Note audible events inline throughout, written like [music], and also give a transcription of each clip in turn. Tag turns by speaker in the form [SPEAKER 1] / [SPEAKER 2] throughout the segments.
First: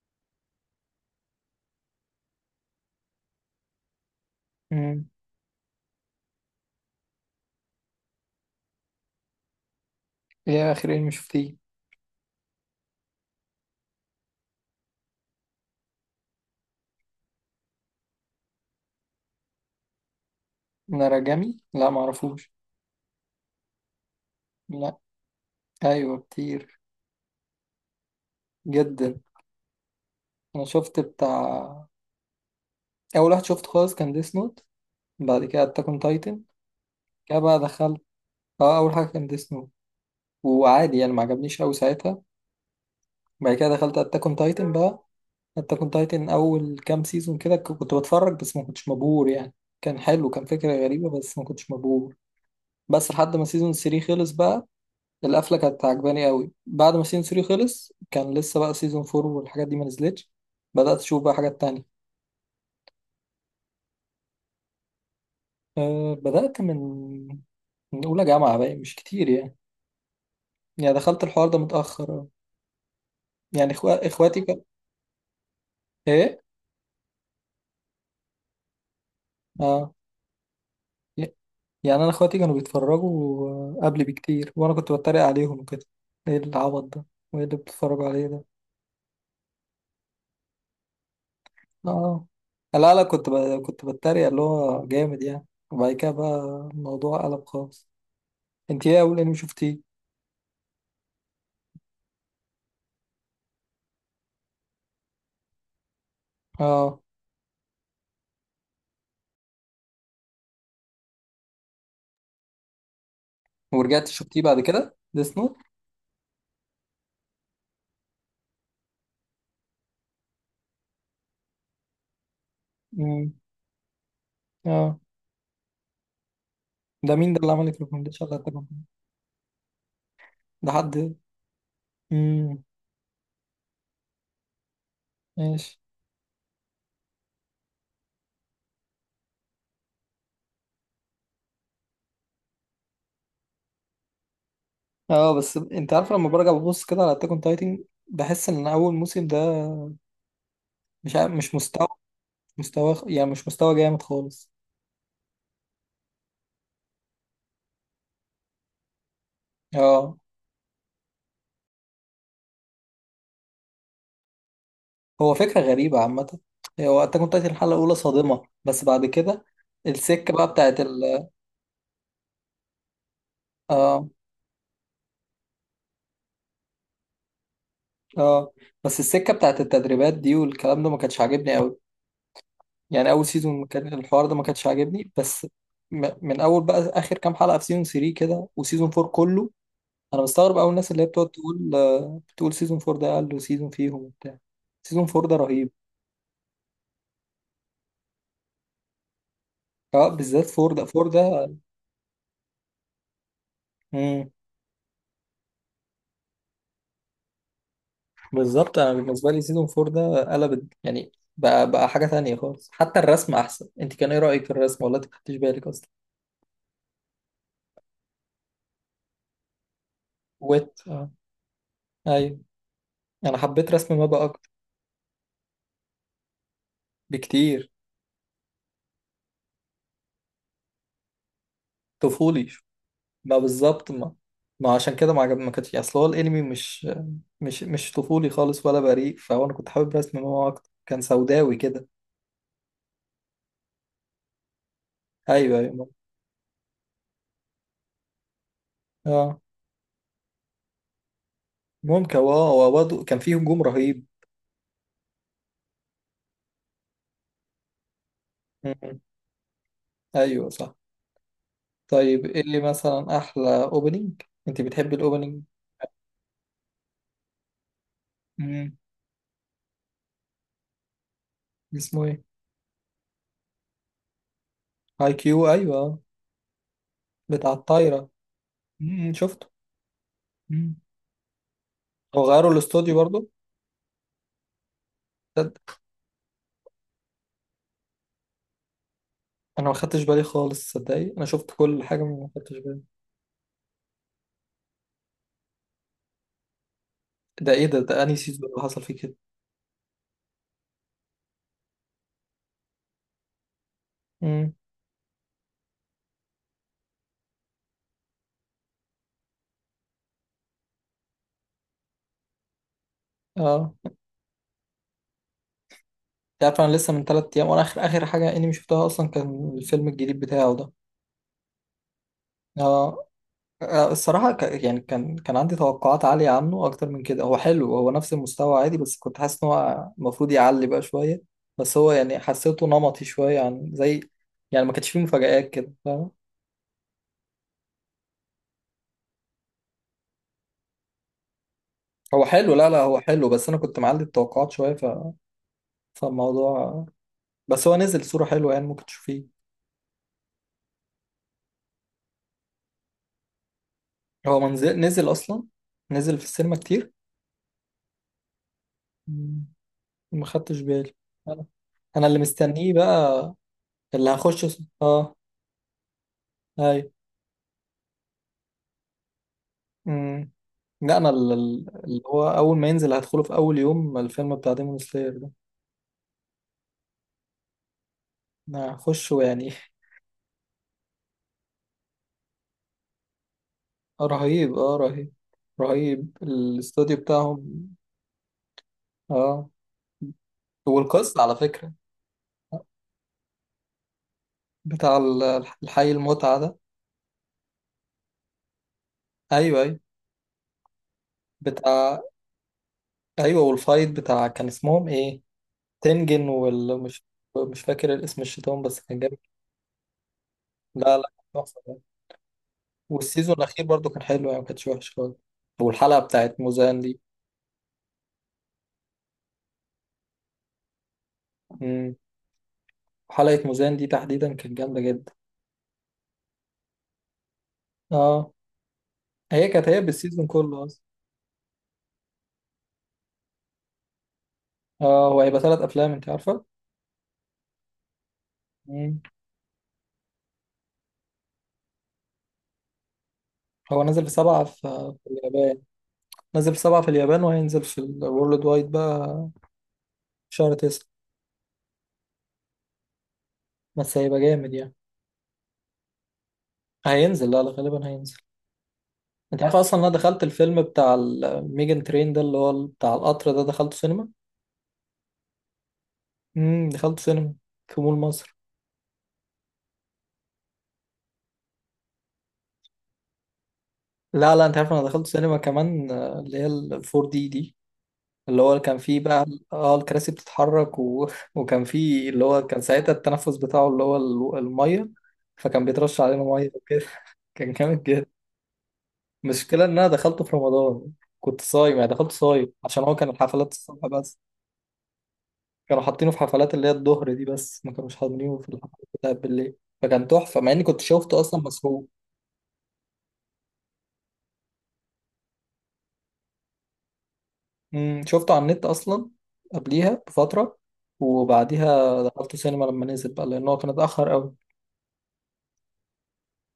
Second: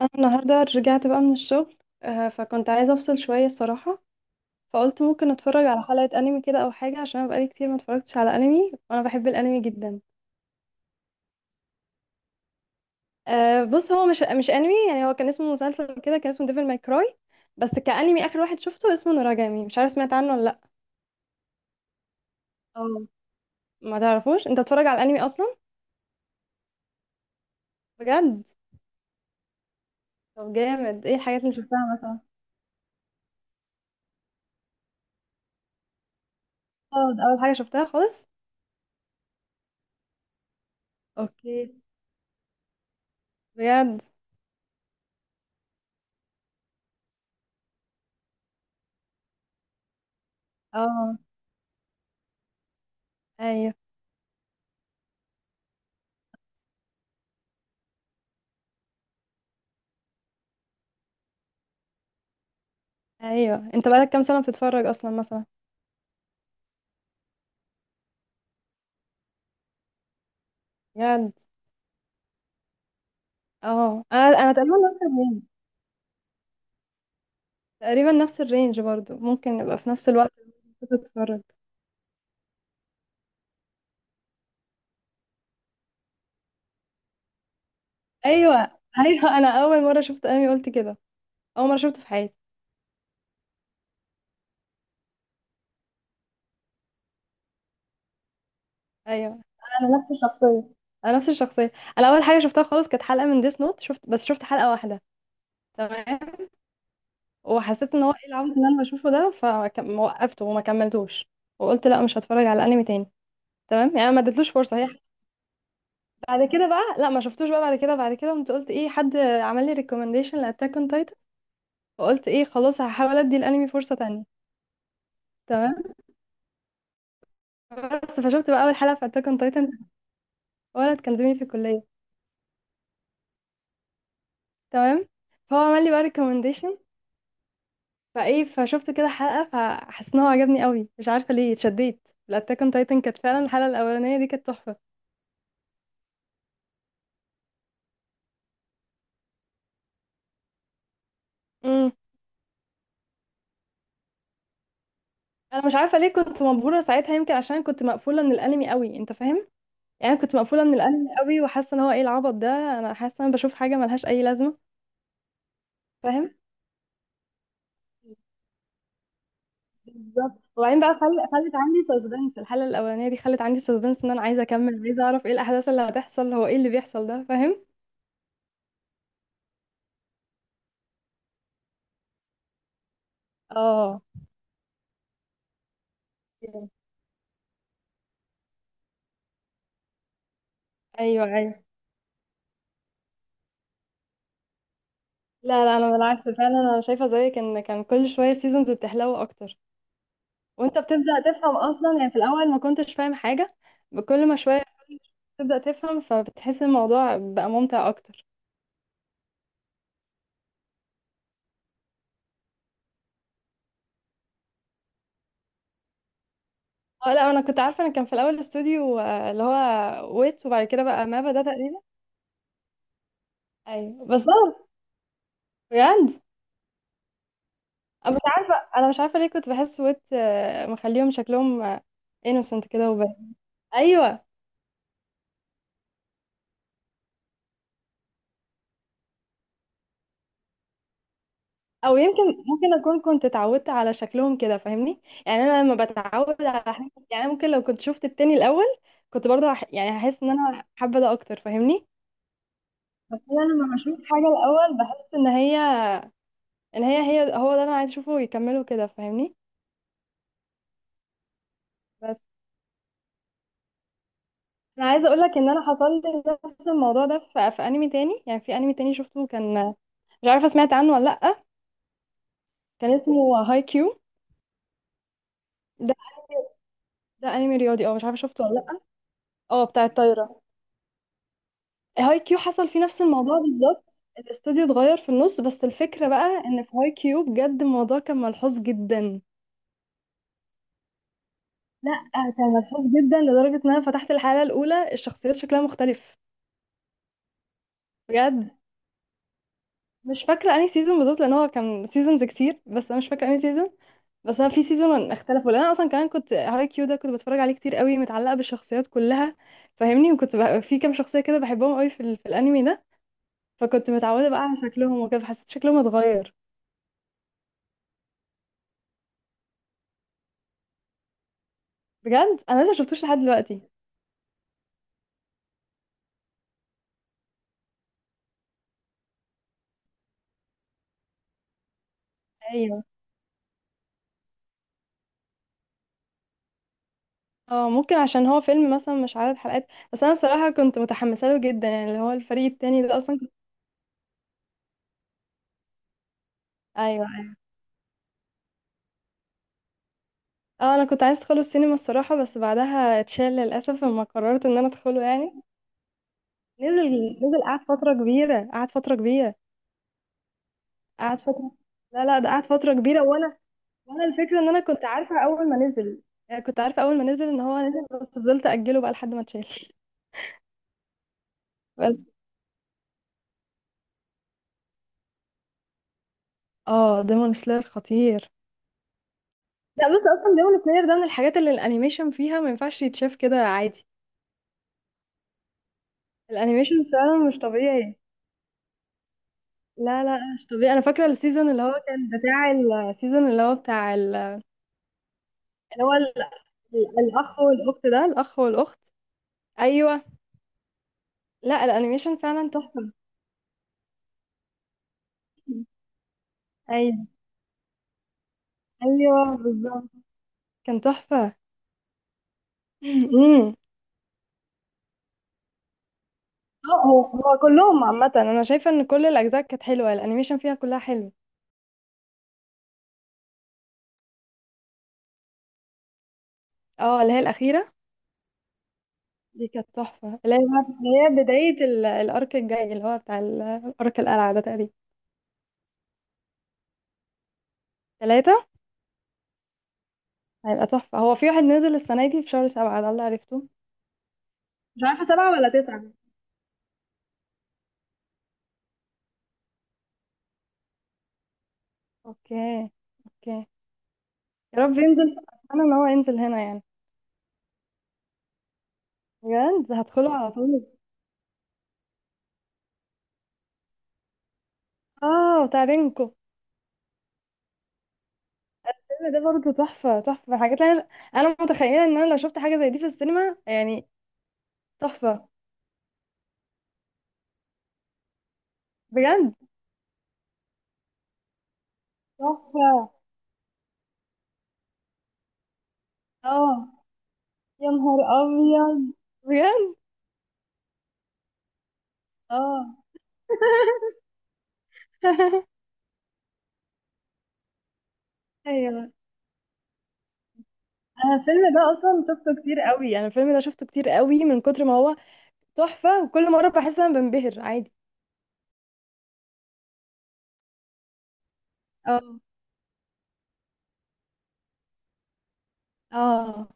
[SPEAKER 1] انا النهارده رجعت بقى من الشغل. فكنت عايزه افصل شويه الصراحه. فقلت
[SPEAKER 2] مم.
[SPEAKER 1] ممكن اتفرج على حلقه انمي كده او حاجه عشان انا بقالي كتير ما اتفرجتش على انمي وانا بحب الانمي جدا.
[SPEAKER 2] ايه اخر انمي شفتيه؟
[SPEAKER 1] بص، هو مش انمي يعني، هو كان اسمه مسلسل كده، كان اسمه ديفل ماي كراي. بس كانمي اخر واحد شفته اسمه نوراجامي، مش عارف سمعت عنه ولا لا؟
[SPEAKER 2] ناراجامي، لا معرفوش.
[SPEAKER 1] اه. ما تعرفوش انت بتتفرج
[SPEAKER 2] لا،
[SPEAKER 1] على الانمي اصلا؟
[SPEAKER 2] ايوه كتير
[SPEAKER 1] بجد؟
[SPEAKER 2] جدا.
[SPEAKER 1] طب
[SPEAKER 2] انا شفت
[SPEAKER 1] جامد، ايه الحاجات اللي
[SPEAKER 2] بتاع
[SPEAKER 1] شفتها مثلا؟
[SPEAKER 2] اول واحد شفته خالص كان ديس نوت. بعد كده اتاك اون تايتن،
[SPEAKER 1] اه، ده
[SPEAKER 2] كده
[SPEAKER 1] اول حاجه
[SPEAKER 2] بقى
[SPEAKER 1] شفتها
[SPEAKER 2] دخلت.
[SPEAKER 1] خالص.
[SPEAKER 2] اه، اول حاجه كان ديس نوت، وعادي يعني ما عجبنيش
[SPEAKER 1] اوكي.
[SPEAKER 2] قوي ساعتها. بعد كده دخلت
[SPEAKER 1] بجد؟
[SPEAKER 2] اتاك اون تايتن بقى. اتاك اون تايتن اول كام سيزون كده كنت بتفرج بس ما كنتش مبهور يعني. كان حلو، كان فكره
[SPEAKER 1] اه،
[SPEAKER 2] غريبه بس ما كنتش مبهور، بس لحد ما سيزون
[SPEAKER 1] ايوه
[SPEAKER 2] 3 خلص بقى. القفله كانت عجباني قوي. بعد ما سيزون 3 خلص كان لسه بقى سيزون 4 والحاجات دي ما نزلتش، بدات اشوف بقى حاجات تانية.
[SPEAKER 1] ايوه، انت بقالك كام سنه بتتفرج اصلا مثلا؟
[SPEAKER 2] بدات من من اولى جامعه بقى، مش كتير يعني. يعني دخلت
[SPEAKER 1] بجد؟
[SPEAKER 2] الحوار ده متاخر أوي. يعني
[SPEAKER 1] اه، انا
[SPEAKER 2] اخواتي
[SPEAKER 1] انا
[SPEAKER 2] كان.
[SPEAKER 1] تقريبا نفس الرينج.
[SPEAKER 2] ايه؟
[SPEAKER 1] تقريبا نفس الرينج برضو، ممكن نبقى في
[SPEAKER 2] اه،
[SPEAKER 1] نفس الوقت.
[SPEAKER 2] ي-
[SPEAKER 1] بتتفرج؟
[SPEAKER 2] يعني انا اخواتي كانوا بيتفرجوا قبلي بكتير وانا كنت بتريق عليهم كده. ايه العبط ده؟ وايه اللي بتتفرجوا عليه ده؟
[SPEAKER 1] ايوه ايوه، [laughs] انا اول مره شفت انمي قلت كده. اول مره شفته في
[SPEAKER 2] اه،
[SPEAKER 1] حياتي.
[SPEAKER 2] لا لا، كنت بتريق اللي هو جامد يعني. وبعد كده بقى الموضوع قلب خالص. انت ايه اول انمي
[SPEAKER 1] ايوه،
[SPEAKER 2] شفتيه؟
[SPEAKER 1] انا نفس الشخصيه. انا نفس الشخصيه. انا اول حاجه شفتها خالص كانت حلقه من ديس نوت، شفت بس شفت حلقه واحده. تمام.
[SPEAKER 2] اه،
[SPEAKER 1] وحسيت ان هو ايه العبط اللي انا بشوفه ده. فوقفته وما كملتوش. وقلت لا، مش هتفرج على انمي تاني. تمام،
[SPEAKER 2] ورجعت
[SPEAKER 1] يعني ما
[SPEAKER 2] شفتيه
[SPEAKER 1] اديتلوش
[SPEAKER 2] بعد
[SPEAKER 1] فرصه هي.
[SPEAKER 2] كده ديس نوت؟
[SPEAKER 1] بعد كده بقى لا، ما شفتوش بقى، بعد كده بعد كده قمت قلت ايه، حد عمل لي ريكومنديشن لاتاك اون. فقلت ايه، خلاص هحاول
[SPEAKER 2] امم.
[SPEAKER 1] ادي الانمي فرصه تانية.
[SPEAKER 2] اه،
[SPEAKER 1] تمام.
[SPEAKER 2] ده مين ده اللي عمل لك
[SPEAKER 1] بس
[SPEAKER 2] ريكومنديشن على
[SPEAKER 1] فشفت بقى
[SPEAKER 2] التاكون؟
[SPEAKER 1] اول حلقه في اتاك اون تايتن.
[SPEAKER 2] ده حد؟
[SPEAKER 1] ولد كان زميلي في الكليه.
[SPEAKER 2] امم،
[SPEAKER 1] تمام. فهو
[SPEAKER 2] ماشي.
[SPEAKER 1] عمل لي بقى ريكومنديشن. فايه، فشفت كده حلقه، فحسيت ان هو عجبني قوي، مش عارفه ليه اتشديت الاتاك اون تايتن. كانت فعلا الحلقه الاولانيه دي كانت تحفه.
[SPEAKER 2] اه، بس انت عارف لما برجع ببص كده على اتاك اون تايتن بحس ان اول موسم ده مش مستوى،
[SPEAKER 1] امم
[SPEAKER 2] مش مستوى يعني، مش مستوى جامد خالص.
[SPEAKER 1] انا مش عارفه ليه كنت مبهوره ساعتها، يمكن عشان كنت مقفوله من الانمي قوي، انت فاهم.
[SPEAKER 2] اه،
[SPEAKER 1] يعني كنت مقفوله من الانمي قوي وحاسه ان هو ايه العبط ده. انا حاسه ان انا بشوف حاجه ملهاش اي لازمه.
[SPEAKER 2] هو فكره غريبه
[SPEAKER 1] فاهم.
[SPEAKER 2] عامه. هو اتاك اون تايتن الحلقه الاولى صادمه، بس بعد كده السكه
[SPEAKER 1] بالظبط،
[SPEAKER 2] بقى بتاعت
[SPEAKER 1] وبعدين بقى
[SPEAKER 2] ال...
[SPEAKER 1] خلت عندي سسبنس. الحلقة الأولانية دي خلت عندي سسبنس،
[SPEAKER 2] اه.
[SPEAKER 1] إن أنا عايزة أكمل، عايزة أعرف إيه الأحداث اللي هتحصل، هو إيه اللي بيحصل ده، فاهم.
[SPEAKER 2] اه، بس السكه بتاعت التدريبات دي والكلام ده ما كانتش عاجبني قوي. يعني اول سيزون كان
[SPEAKER 1] اه،
[SPEAKER 2] الحوار ده ما كانش عاجبني بس. من اول بقى اخر كام حلقه في سيزون 3 كده وسيزون 4 كله. انا بستغرب اول الناس اللي هي
[SPEAKER 1] أيوه
[SPEAKER 2] بتقعد
[SPEAKER 1] أيوه.
[SPEAKER 2] تقول بتقول سيزون 4 ده اقل سيزون فيهم وبتاع. سيزون 4 ده
[SPEAKER 1] لا
[SPEAKER 2] رهيب.
[SPEAKER 1] لا، أنا بالعكس فعلا، أنا شايفة زيك إن كان كل شوية سيزونز بتحلو أكتر.
[SPEAKER 2] اه، بالذات
[SPEAKER 1] وأنت
[SPEAKER 2] 4 ده،
[SPEAKER 1] بتبدأ
[SPEAKER 2] 4 ده.
[SPEAKER 1] تفهم أصلا، يعني في الأول ما كنتش فاهم حاجة. كل
[SPEAKER 2] مم.
[SPEAKER 1] ما شوية تبدأ تفهم، فبتحس الموضوع بقى ممتع أكتر.
[SPEAKER 2] بالظبط، انا بالنسبه لي سيزون 4 ده قلب يعني، بقى حاجه تانية خالص. حتى الرسم احسن، انت كان ايه رايك في الرسم ولا انت ما خدتش بالك اصلا؟
[SPEAKER 1] اه لا، أنا كنت عارفة، أنا كان في الأول استوديو اللي هو ويت، وبعد
[SPEAKER 2] ويت،
[SPEAKER 1] كده بقى
[SPEAKER 2] اه.
[SPEAKER 1] مابا ده تقريبا.
[SPEAKER 2] ايوه. انا حبيت رسم
[SPEAKER 1] أيوه
[SPEAKER 2] مابا اكتر
[SPEAKER 1] بالظبط. بجد.
[SPEAKER 2] بكتير.
[SPEAKER 1] أنا مش عارفة، أنا مش عارفة ليه كنت بحس ويت مخليهم شكلهم
[SPEAKER 2] طفولي.
[SPEAKER 1] انوسنت كده وباهي.
[SPEAKER 2] ما بالظبط، ما
[SPEAKER 1] أيوة.
[SPEAKER 2] ما عشان كده ما عجبني، ما كانتش. اصل هو الانمي مش طفولي خالص ولا بريء، فهو انا كنت حابب رسم هو اكتر، كان سوداوي كده.
[SPEAKER 1] أو يمكن ممكن أكون كنت اتعودت على شكلهم كده فاهمني، يعني
[SPEAKER 2] ايوه،
[SPEAKER 1] أنا لما
[SPEAKER 2] ايوه.
[SPEAKER 1] بتعود على حاجة، يعني أنا ممكن لو كنت شفت التاني الأول كنت
[SPEAKER 2] اه.
[SPEAKER 1] برضه يعني هحس إن أنا حابة ده أكتر، فاهمني.
[SPEAKER 2] ممكن. واو، برضه كان
[SPEAKER 1] بس
[SPEAKER 2] فيه
[SPEAKER 1] أنا
[SPEAKER 2] هجوم
[SPEAKER 1] لما بشوف
[SPEAKER 2] رهيب.
[SPEAKER 1] حاجة الأول بحس إن هي. إن هي هو ده أنا عايز أشوفه يكمله كده،
[SPEAKER 2] م.
[SPEAKER 1] فاهمني.
[SPEAKER 2] ايوه، صح.
[SPEAKER 1] بس
[SPEAKER 2] طيب ايه اللي مثلا احلى اوبننج؟ انت
[SPEAKER 1] أنا
[SPEAKER 2] بتحبي
[SPEAKER 1] عايزة أقول لك
[SPEAKER 2] الاوبننج؟
[SPEAKER 1] إن أنا حصل لي نفس الموضوع ده في أنمي تاني. يعني في
[SPEAKER 2] م.
[SPEAKER 1] أنمي تاني شفته كان، مش عارفة سمعت عنه ولا لأ.
[SPEAKER 2] اسمه ايه؟
[SPEAKER 1] كان اسمه هاي كيو.
[SPEAKER 2] هاي كيو؟
[SPEAKER 1] ده
[SPEAKER 2] ايوه،
[SPEAKER 1] ده
[SPEAKER 2] بتاع
[SPEAKER 1] انمي رياضي، اه مش
[SPEAKER 2] الطايره.
[SPEAKER 1] عارفه شفته ولا لا.
[SPEAKER 2] م، شفته.
[SPEAKER 1] اه، بتاع الطايره.
[SPEAKER 2] م.
[SPEAKER 1] هاي
[SPEAKER 2] هو
[SPEAKER 1] كيو
[SPEAKER 2] غيروا
[SPEAKER 1] حصل فيه
[SPEAKER 2] الاستوديو
[SPEAKER 1] نفس
[SPEAKER 2] برضه؟
[SPEAKER 1] الموضوع بالظبط. الاستوديو اتغير في النص، بس
[SPEAKER 2] تصدق؟
[SPEAKER 1] الفكره بقى ان في هاي كيو بجد الموضوع كان ملحوظ جدا.
[SPEAKER 2] انا ما خدتش بالي خالص، صدقني انا شفت كل
[SPEAKER 1] لا،
[SPEAKER 2] حاجه ما
[SPEAKER 1] كان
[SPEAKER 2] خدتش بالي.
[SPEAKER 1] ملحوظ جدا لدرجه ان انا فتحت الحلقه الاولى الشخصيات شكلها مختلف.
[SPEAKER 2] ده ايه ده انهي سيزون
[SPEAKER 1] بجد.
[SPEAKER 2] اللي حصل فيه كده؟
[SPEAKER 1] مش فاكرة انهي سيزون بالظبط، لان هو كان سيزونز كتير، بس انا مش فاكرة انهي سيزون. بس انا
[SPEAKER 2] امم.
[SPEAKER 1] في سيزون اختلفوا، لان انا اصلا كمان كنت هاي كيو ده كنت بتفرج عليه كتير قوي، متعلقة بالشخصيات كلها، فاهمني. وكنت بقى في كام شخصية كده بحبهم قوي في الانمي ده.
[SPEAKER 2] اه.
[SPEAKER 1] فكنت متعودة بقى على شكلهم وكده، فحسيت شكلهم اتغير.
[SPEAKER 2] انت عارف انا لسه من 3 ايام وانا اخر اخر حاجه انمي شفتها اصلا كان الفيلم الجديد بتاعه ده.
[SPEAKER 1] بجد، انا لسه شفتوش
[SPEAKER 2] اه.
[SPEAKER 1] لحد دلوقتي.
[SPEAKER 2] الصراحه يعني كان عندي توقعات عاليه عنه اكتر من كده. هو حلو، هو نفس المستوى عادي، بس كنت حاسس ان هو المفروض يعلي بقى شويه. بس هو يعني حسيته
[SPEAKER 1] ايوه.
[SPEAKER 2] نمطي شويه عن زي، يعني ما كانش فيه مفاجآت كده، فاهم؟
[SPEAKER 1] اه ممكن عشان هو فيلم مثلا، مش عدد حلقات. بس انا الصراحة كنت متحمسة له جدا، يعني اللي هو
[SPEAKER 2] هو
[SPEAKER 1] الفريق
[SPEAKER 2] حلو، لا لا
[SPEAKER 1] التاني ده
[SPEAKER 2] هو
[SPEAKER 1] اصلا
[SPEAKER 2] حلو،
[SPEAKER 1] كنت.
[SPEAKER 2] بس انا كنت معلي التوقعات شويه فالموضوع.
[SPEAKER 1] ايوه ايوه.
[SPEAKER 2] بس هو نزل صوره حلوه، يعني ممكن تشوفيه.
[SPEAKER 1] اه، انا كنت عايز ادخله السينما الصراحة، بس بعدها اتشال للاسف لما
[SPEAKER 2] هو
[SPEAKER 1] قررت ان انا
[SPEAKER 2] منزل،
[SPEAKER 1] ادخله
[SPEAKER 2] نزل
[SPEAKER 1] يعني.
[SPEAKER 2] اصلا، نزل في السينما كتير.
[SPEAKER 1] نزل نزل، قعد فترة كبيرة، قعد فترة كبيرة.
[SPEAKER 2] مم. ما خدتش بالي.
[SPEAKER 1] قعد
[SPEAKER 2] انا،
[SPEAKER 1] فترة. لا
[SPEAKER 2] أنا
[SPEAKER 1] لا،
[SPEAKER 2] اللي
[SPEAKER 1] ده قعد فترة
[SPEAKER 2] مستنيه
[SPEAKER 1] كبيرة
[SPEAKER 2] بقى،
[SPEAKER 1] وانا. وانا الفكرة ان انا كنت
[SPEAKER 2] اه.
[SPEAKER 1] عارفة اول ما نزل. يعني كنت
[SPEAKER 2] اي.
[SPEAKER 1] عارفة اول ما نزل ان هو نزل، بس فضلت اجله بقى لحد ما اتشال.
[SPEAKER 2] امم. لا، انا اللي
[SPEAKER 1] بس.
[SPEAKER 2] هو اول ما ينزل هدخله في اول يوم، الفيلم بتاع ديمون سلاير ده.
[SPEAKER 1] اه، ديمون سلاير خطير.
[SPEAKER 2] انا هخشه يعني.
[SPEAKER 1] لا بس اصلا ديمون سلاير ده من الحاجات اللي الانيميشن فيها ما ينفعش يتشاف كده عادي.
[SPEAKER 2] [laughs] رهيب، اه رهيب. رهيب،
[SPEAKER 1] الانيميشن
[SPEAKER 2] الاستوديو
[SPEAKER 1] فعلا مش
[SPEAKER 2] بتاعهم.
[SPEAKER 1] طبيعي.
[SPEAKER 2] اه.
[SPEAKER 1] لا لا، مش طبيعي. انا فاكرة
[SPEAKER 2] والقصة على
[SPEAKER 1] السيزون اللي
[SPEAKER 2] فكرة،
[SPEAKER 1] هو كان بتاع. السيزون اللي هو بتاع
[SPEAKER 2] بتاع
[SPEAKER 1] اللي
[SPEAKER 2] الحي
[SPEAKER 1] هو
[SPEAKER 2] المتعة ده.
[SPEAKER 1] الاخ والاخت ده الاخ والاخت.
[SPEAKER 2] ايوه، ايوه.
[SPEAKER 1] ايوه. لا،
[SPEAKER 2] بتاع.
[SPEAKER 1] الانيميشن فعلا تحفه.
[SPEAKER 2] ايوه، والفايت بتاع كان اسمهم ايه؟ تنجن ولا مش؟
[SPEAKER 1] ايوه
[SPEAKER 2] مش فاكر الاسم، الشيطان بس كان جامد.
[SPEAKER 1] ايوه بالظبط. كان
[SPEAKER 2] لا لا،
[SPEAKER 1] تحفه.
[SPEAKER 2] كان تحفة يعني.
[SPEAKER 1] [laughs]
[SPEAKER 2] والسيزون
[SPEAKER 1] امم.
[SPEAKER 2] الأخير برضو كان حلو، يعني ما كانش وحش خالص. والحلقة بتاعت موزان
[SPEAKER 1] اه،
[SPEAKER 2] دي.
[SPEAKER 1] هو كلهم عامه انا شايفه ان كل الاجزاء كانت حلوه الانيميشن فيها كلها حلو.
[SPEAKER 2] مم. حلقة موزان دي تحديدا كانت جامدة جدا.
[SPEAKER 1] اه، اللي هي الاخيره.
[SPEAKER 2] اه. هي
[SPEAKER 1] دي كانت
[SPEAKER 2] كانت هي
[SPEAKER 1] تحفه،
[SPEAKER 2] بالسيزون كله أصلا.
[SPEAKER 1] اللي هي بدايه الارك الجاي اللي هو بتاع ارك القلعه ده تقريبا.
[SPEAKER 2] اه. هو هيبقى ثلاث أفلام، أنت عارفة؟
[SPEAKER 1] ثلاثه.
[SPEAKER 2] مم.
[SPEAKER 1] هيبقى تحفه، هو في واحد نزل السنه دي في شهر سبعه ده اللي عرفته.
[SPEAKER 2] هو نازل في 7
[SPEAKER 1] مش عارفة
[SPEAKER 2] في
[SPEAKER 1] سبعة ولا
[SPEAKER 2] اليابان.
[SPEAKER 1] تسعة.
[SPEAKER 2] نازل في سبعة في اليابان، وهينزل في الورلد وايد بقى في شهر 9.
[SPEAKER 1] اوكي اوكي.
[SPEAKER 2] بس هيبقى جامد
[SPEAKER 1] يا
[SPEAKER 2] يعني.
[SPEAKER 1] رب ينزل. انا ان هو ينزل هنا يعني.
[SPEAKER 2] هينزل، لا لا غالبا هينزل. انت عارف
[SPEAKER 1] بجد
[SPEAKER 2] اصلا انا
[SPEAKER 1] هدخله
[SPEAKER 2] دخلت
[SPEAKER 1] على طول.
[SPEAKER 2] الفيلم بتاع الميجن ترين ده اللي هو بتاع القطر ده، دخلته سينما.
[SPEAKER 1] اه بتاع رينكو.
[SPEAKER 2] امم، دخلته سينما في مول مصر.
[SPEAKER 1] ده برضه تحفة، تحفة حاجات انا. انا متخيلة ان انا لو شفت حاجة زي دي في السينما يعني.
[SPEAKER 2] لا لا، انت عارف انا دخلت
[SPEAKER 1] تحفة.
[SPEAKER 2] سينما كمان اللي هي ال 4 دي دي، اللي هو كان فيه بقى.
[SPEAKER 1] بجد.
[SPEAKER 2] اه، الكراسي بتتحرك و [laughs] وكان فيه اللي هو كان
[SPEAKER 1] تحفة.
[SPEAKER 2] ساعتها التنفس بتاعه اللي هو الميه، فكان بيترش علينا ميه
[SPEAKER 1] اه،
[SPEAKER 2] وكده. [laughs] كان
[SPEAKER 1] يا
[SPEAKER 2] جامد
[SPEAKER 1] نهار
[SPEAKER 2] جدا.
[SPEAKER 1] ابيض.
[SPEAKER 2] المشكله ان
[SPEAKER 1] بجد.
[SPEAKER 2] انا دخلته في رمضان، كنت صايم يعني. دخلت صايم
[SPEAKER 1] اه.
[SPEAKER 2] عشان هو كان الحفلات الصبح بس،
[SPEAKER 1] [laughs]
[SPEAKER 2] كانوا حاطينه في حفلات اللي هي الظهر دي بس، ما كانوش حاطينه في الحفلات
[SPEAKER 1] ايوه.
[SPEAKER 2] بتاعت بالليل. فكان تحفة مع اني كنت
[SPEAKER 1] انا
[SPEAKER 2] شفته اصلا
[SPEAKER 1] الفيلم ده
[SPEAKER 2] مسروق.
[SPEAKER 1] اصلا شفته كتير قوي، انا الفيلم ده شفته كتير قوي من كتر ما هو تحفة. وكل مرة بحس ان انا بنبهر عادي.
[SPEAKER 2] امم، شفته على النت اصلا قبليها بفترة، وبعديها
[SPEAKER 1] اه.
[SPEAKER 2] دخلته سينما لما نزل بقى، لان هو كان اتأخر قوي.
[SPEAKER 1] اه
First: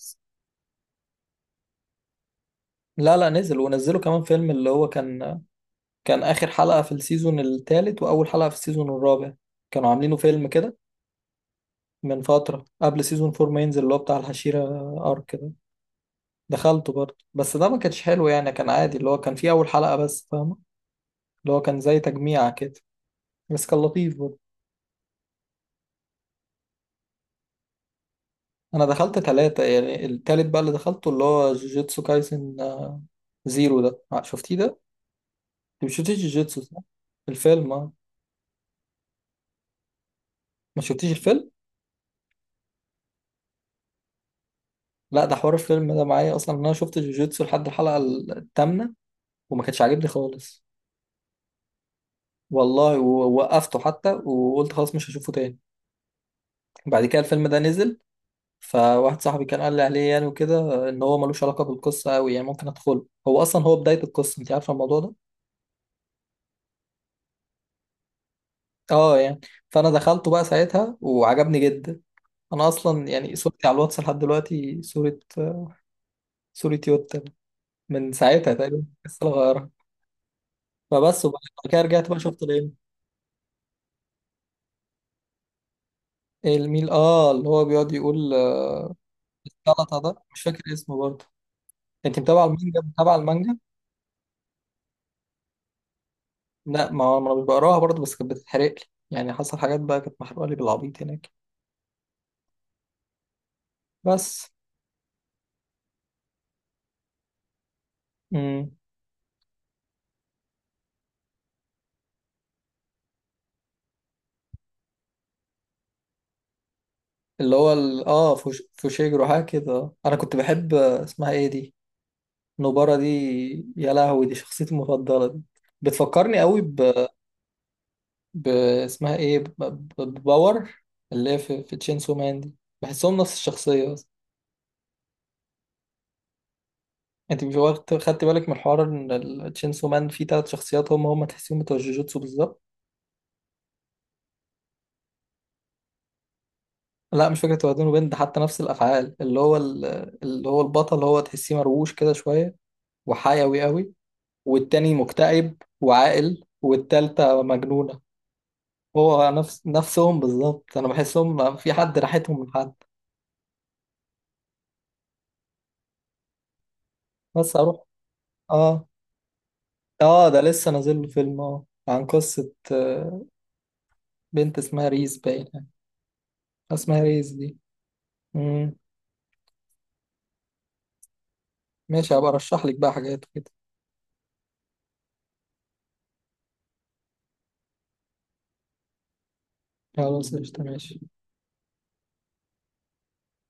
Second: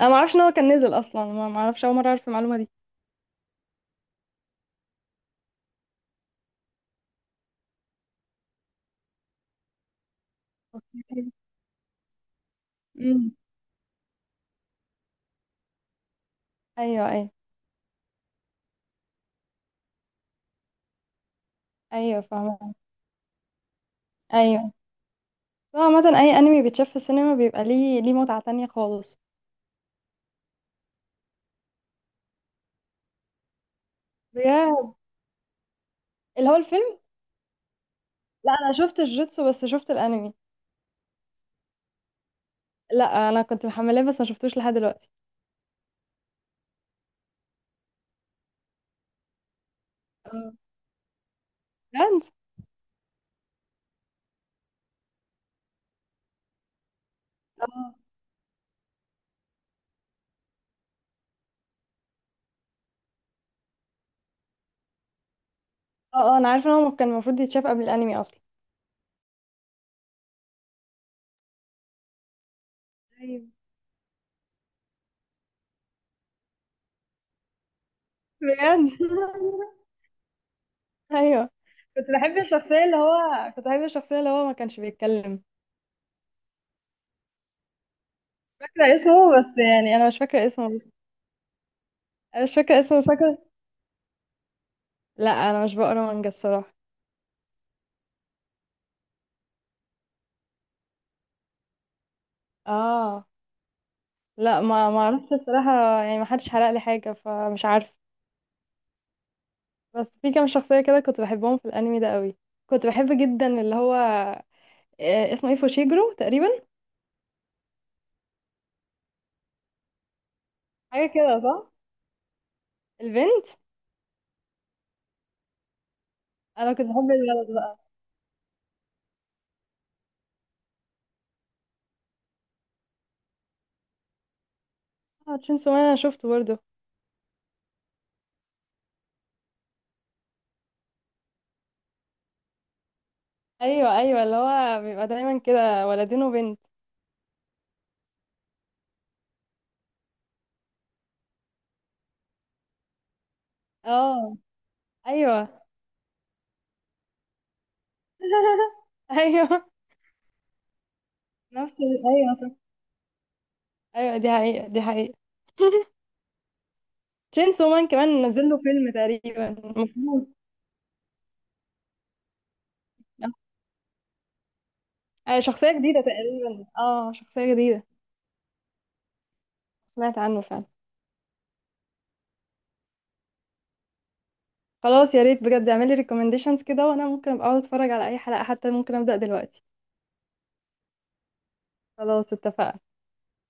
[SPEAKER 1] انا ما اعرفش ان هو كان نزل اصلا، ما اعرفش، اول مرة اعرف المعلومة دي.
[SPEAKER 2] لا لا، نزل، ونزلوا كمان فيلم اللي هو كان كان آخر حلقة في السيزون الثالث وأول حلقة في السيزون الرابع، كانوا عاملينه فيلم كده
[SPEAKER 1] اوكي.
[SPEAKER 2] من فترة قبل سيزون
[SPEAKER 1] امم.
[SPEAKER 2] فور ما ينزل، اللي هو بتاع الحشيرة أرك كده. دخلته
[SPEAKER 1] ايوه
[SPEAKER 2] برضه،
[SPEAKER 1] ايوه.
[SPEAKER 2] بس ده ما كانش حلو يعني، كان عادي. اللي هو كان فيه أول حلقة بس، فاهم؟ اللي هو كان زي
[SPEAKER 1] ايوه
[SPEAKER 2] تجميع
[SPEAKER 1] فاهمة.
[SPEAKER 2] كده، بس كان لطيف برضه.
[SPEAKER 1] ايوه، هو عامة أي أنمي بيتشاف في السينما بيبقى ليه متعة تانية
[SPEAKER 2] انا دخلت
[SPEAKER 1] خالص.
[SPEAKER 2] ثلاثة يعني، التالت بقى اللي دخلته اللي هو جوجيتسو كايسن، زيرو ده، شفتيه ده؟ انت
[SPEAKER 1] بجد.
[SPEAKER 2] ما شفتيش
[SPEAKER 1] اللي هو
[SPEAKER 2] جوجيتسو، صح؟
[SPEAKER 1] الفيلم.
[SPEAKER 2] الفيلم، اه.
[SPEAKER 1] لا، أنا شفت الجوتسو بس، شفت الأنمي.
[SPEAKER 2] ما شفتيش الفيلم؟
[SPEAKER 1] لا أنا كنت محملاه بس ما شفتوش لحد دلوقتي.
[SPEAKER 2] لا، ده حوار الفيلم ده معايا اصلا. إن انا شفت جوجيتسو لحد الحلقة الثامنة وما كانش عاجبني
[SPEAKER 1] اه.
[SPEAKER 2] خالص،
[SPEAKER 1] بجد.
[SPEAKER 2] والله، ووقفته حتى وقلت خلاص مش هشوفه تاني. بعد كده الفيلم ده
[SPEAKER 1] اه
[SPEAKER 2] نزل، فواحد صاحبي كان قال لي عليه يعني وكده ان هو ملوش علاقة بالقصة قوي يعني ممكن ادخله، هو اصلا هو بداية القصة، انت عارفة الموضوع ده.
[SPEAKER 1] اه، أنا عارفة إن هو كان المفروض يتشاف قبل الأنمي أصلا.
[SPEAKER 2] اه يعني. فانا دخلته بقى ساعتها وعجبني جدا. انا اصلا يعني
[SPEAKER 1] ايوه.
[SPEAKER 2] صورتي على الواتس لحد دلوقتي صورة يوتا من ساعتها تقريبا
[SPEAKER 1] بجد.
[SPEAKER 2] لسه غيرها.
[SPEAKER 1] [laughs]
[SPEAKER 2] فبس. وبعد
[SPEAKER 1] أيوه.
[SPEAKER 2] كده
[SPEAKER 1] كنت
[SPEAKER 2] رجعت بقى
[SPEAKER 1] بحب
[SPEAKER 2] شفت العلم.
[SPEAKER 1] الشخصية، اللي هو كنت بحب الشخصية اللي هو ما كانش بيتكلم.
[SPEAKER 2] الميل، اه، اللي هو بيقعد يقول
[SPEAKER 1] فاكرة اسمه بس، يعني
[SPEAKER 2] السلطة
[SPEAKER 1] أنا مش
[SPEAKER 2] ده، مش
[SPEAKER 1] فاكرة اسمه
[SPEAKER 2] فاكر
[SPEAKER 1] بس.
[SPEAKER 2] اسمه برضه. انت
[SPEAKER 1] أنا
[SPEAKER 2] متابعة
[SPEAKER 1] مش
[SPEAKER 2] المانجا؟
[SPEAKER 1] فاكرة اسمه
[SPEAKER 2] متابعة
[SPEAKER 1] ساكر.
[SPEAKER 2] المانجا؟
[SPEAKER 1] لا، أنا مش بقرا مانجا الصراحة.
[SPEAKER 2] لا، ما هو انا مش بقراها برضه، بس كانت بتتحرق لي. يعني حصل حاجات بقى كانت محروقة لي بالعبيط هناك.
[SPEAKER 1] اه
[SPEAKER 2] بس.
[SPEAKER 1] لا، ما اعرفش الصراحه، يعني ما حدش حرق لي حاجه فمش عارف.
[SPEAKER 2] امم.
[SPEAKER 1] بس في كام شخصيه كده كنت بحبهم في الانمي ده قوي. كنت بحب جدا اللي هو اسمه ايه، فوشيجرو تقريبا.
[SPEAKER 2] اللي هو اه، فوشيجرو حاجة كده. انا كنت بحب
[SPEAKER 1] حاجه
[SPEAKER 2] اسمها
[SPEAKER 1] كده
[SPEAKER 2] ايه
[SPEAKER 1] صح.
[SPEAKER 2] دي، نبارة دي.
[SPEAKER 1] البنت.
[SPEAKER 2] يا لهوي، دي شخصيتي المفضلة دي، بتفكرني قوي
[SPEAKER 1] انا كنت بحب الولد بقى.
[SPEAKER 2] ب... اسمها ايه، بباور، اللي هي في تشينسو مان دي. بحسهم نفس الشخصية بس.
[SPEAKER 1] اه، تشينسو مان انا شفته برضه.
[SPEAKER 2] انت مش واخد خدت بالك من الحوار ان تشينسو مان فيه تلات شخصيات هم هم تحسيهم بتوع جوجوتسو بالظبط؟
[SPEAKER 1] ايوه ايوه، اللي هو بيبقى دايما كده ولدين وبنت.
[SPEAKER 2] لا، مش فكرة واد وبنت ده، حتى نفس الأفعال. اللي هو البطل، هو تحسيه مرووش كده شوية وحيوي قوي،
[SPEAKER 1] اه
[SPEAKER 2] والتاني مكتئب
[SPEAKER 1] ايوه
[SPEAKER 2] وعاقل، والتالتة مجنونة.
[SPEAKER 1] [laughs]
[SPEAKER 2] هو نفس
[SPEAKER 1] ايوه.
[SPEAKER 2] نفسهم بالظبط. انا بحسهم في حد
[SPEAKER 1] ايوه
[SPEAKER 2] راحتهم من
[SPEAKER 1] صح.
[SPEAKER 2] حد.
[SPEAKER 1] ايوه، دي حقيقه دي حقيقه.
[SPEAKER 2] بس
[SPEAKER 1] تشينسو
[SPEAKER 2] اروح.
[SPEAKER 1] مان كمان نزل له فيلم
[SPEAKER 2] اه.
[SPEAKER 1] تقريبا
[SPEAKER 2] اه
[SPEAKER 1] المفروض.
[SPEAKER 2] ده لسه نازل له فيلم، اه، عن قصة بنت اسمها ريز باين،
[SPEAKER 1] شخصية جديدة تقريبا،
[SPEAKER 2] اسمها
[SPEAKER 1] اه
[SPEAKER 2] ريز
[SPEAKER 1] شخصية
[SPEAKER 2] دي.
[SPEAKER 1] جديدة.
[SPEAKER 2] مم.
[SPEAKER 1] سمعت عنه فعلا.
[SPEAKER 2] ماشي، هبقى ارشح لك بقى حاجات كده.
[SPEAKER 1] خلاص، يا ريت بجد اعملي ريكومنديشنز كده، وانا ممكن ابقى اقعد اتفرج على اي حلقة، حتى ممكن ابدأ دلوقتي.
[SPEAKER 2] خلاص، قشطة ماشي.
[SPEAKER 1] خلاص اتفقنا.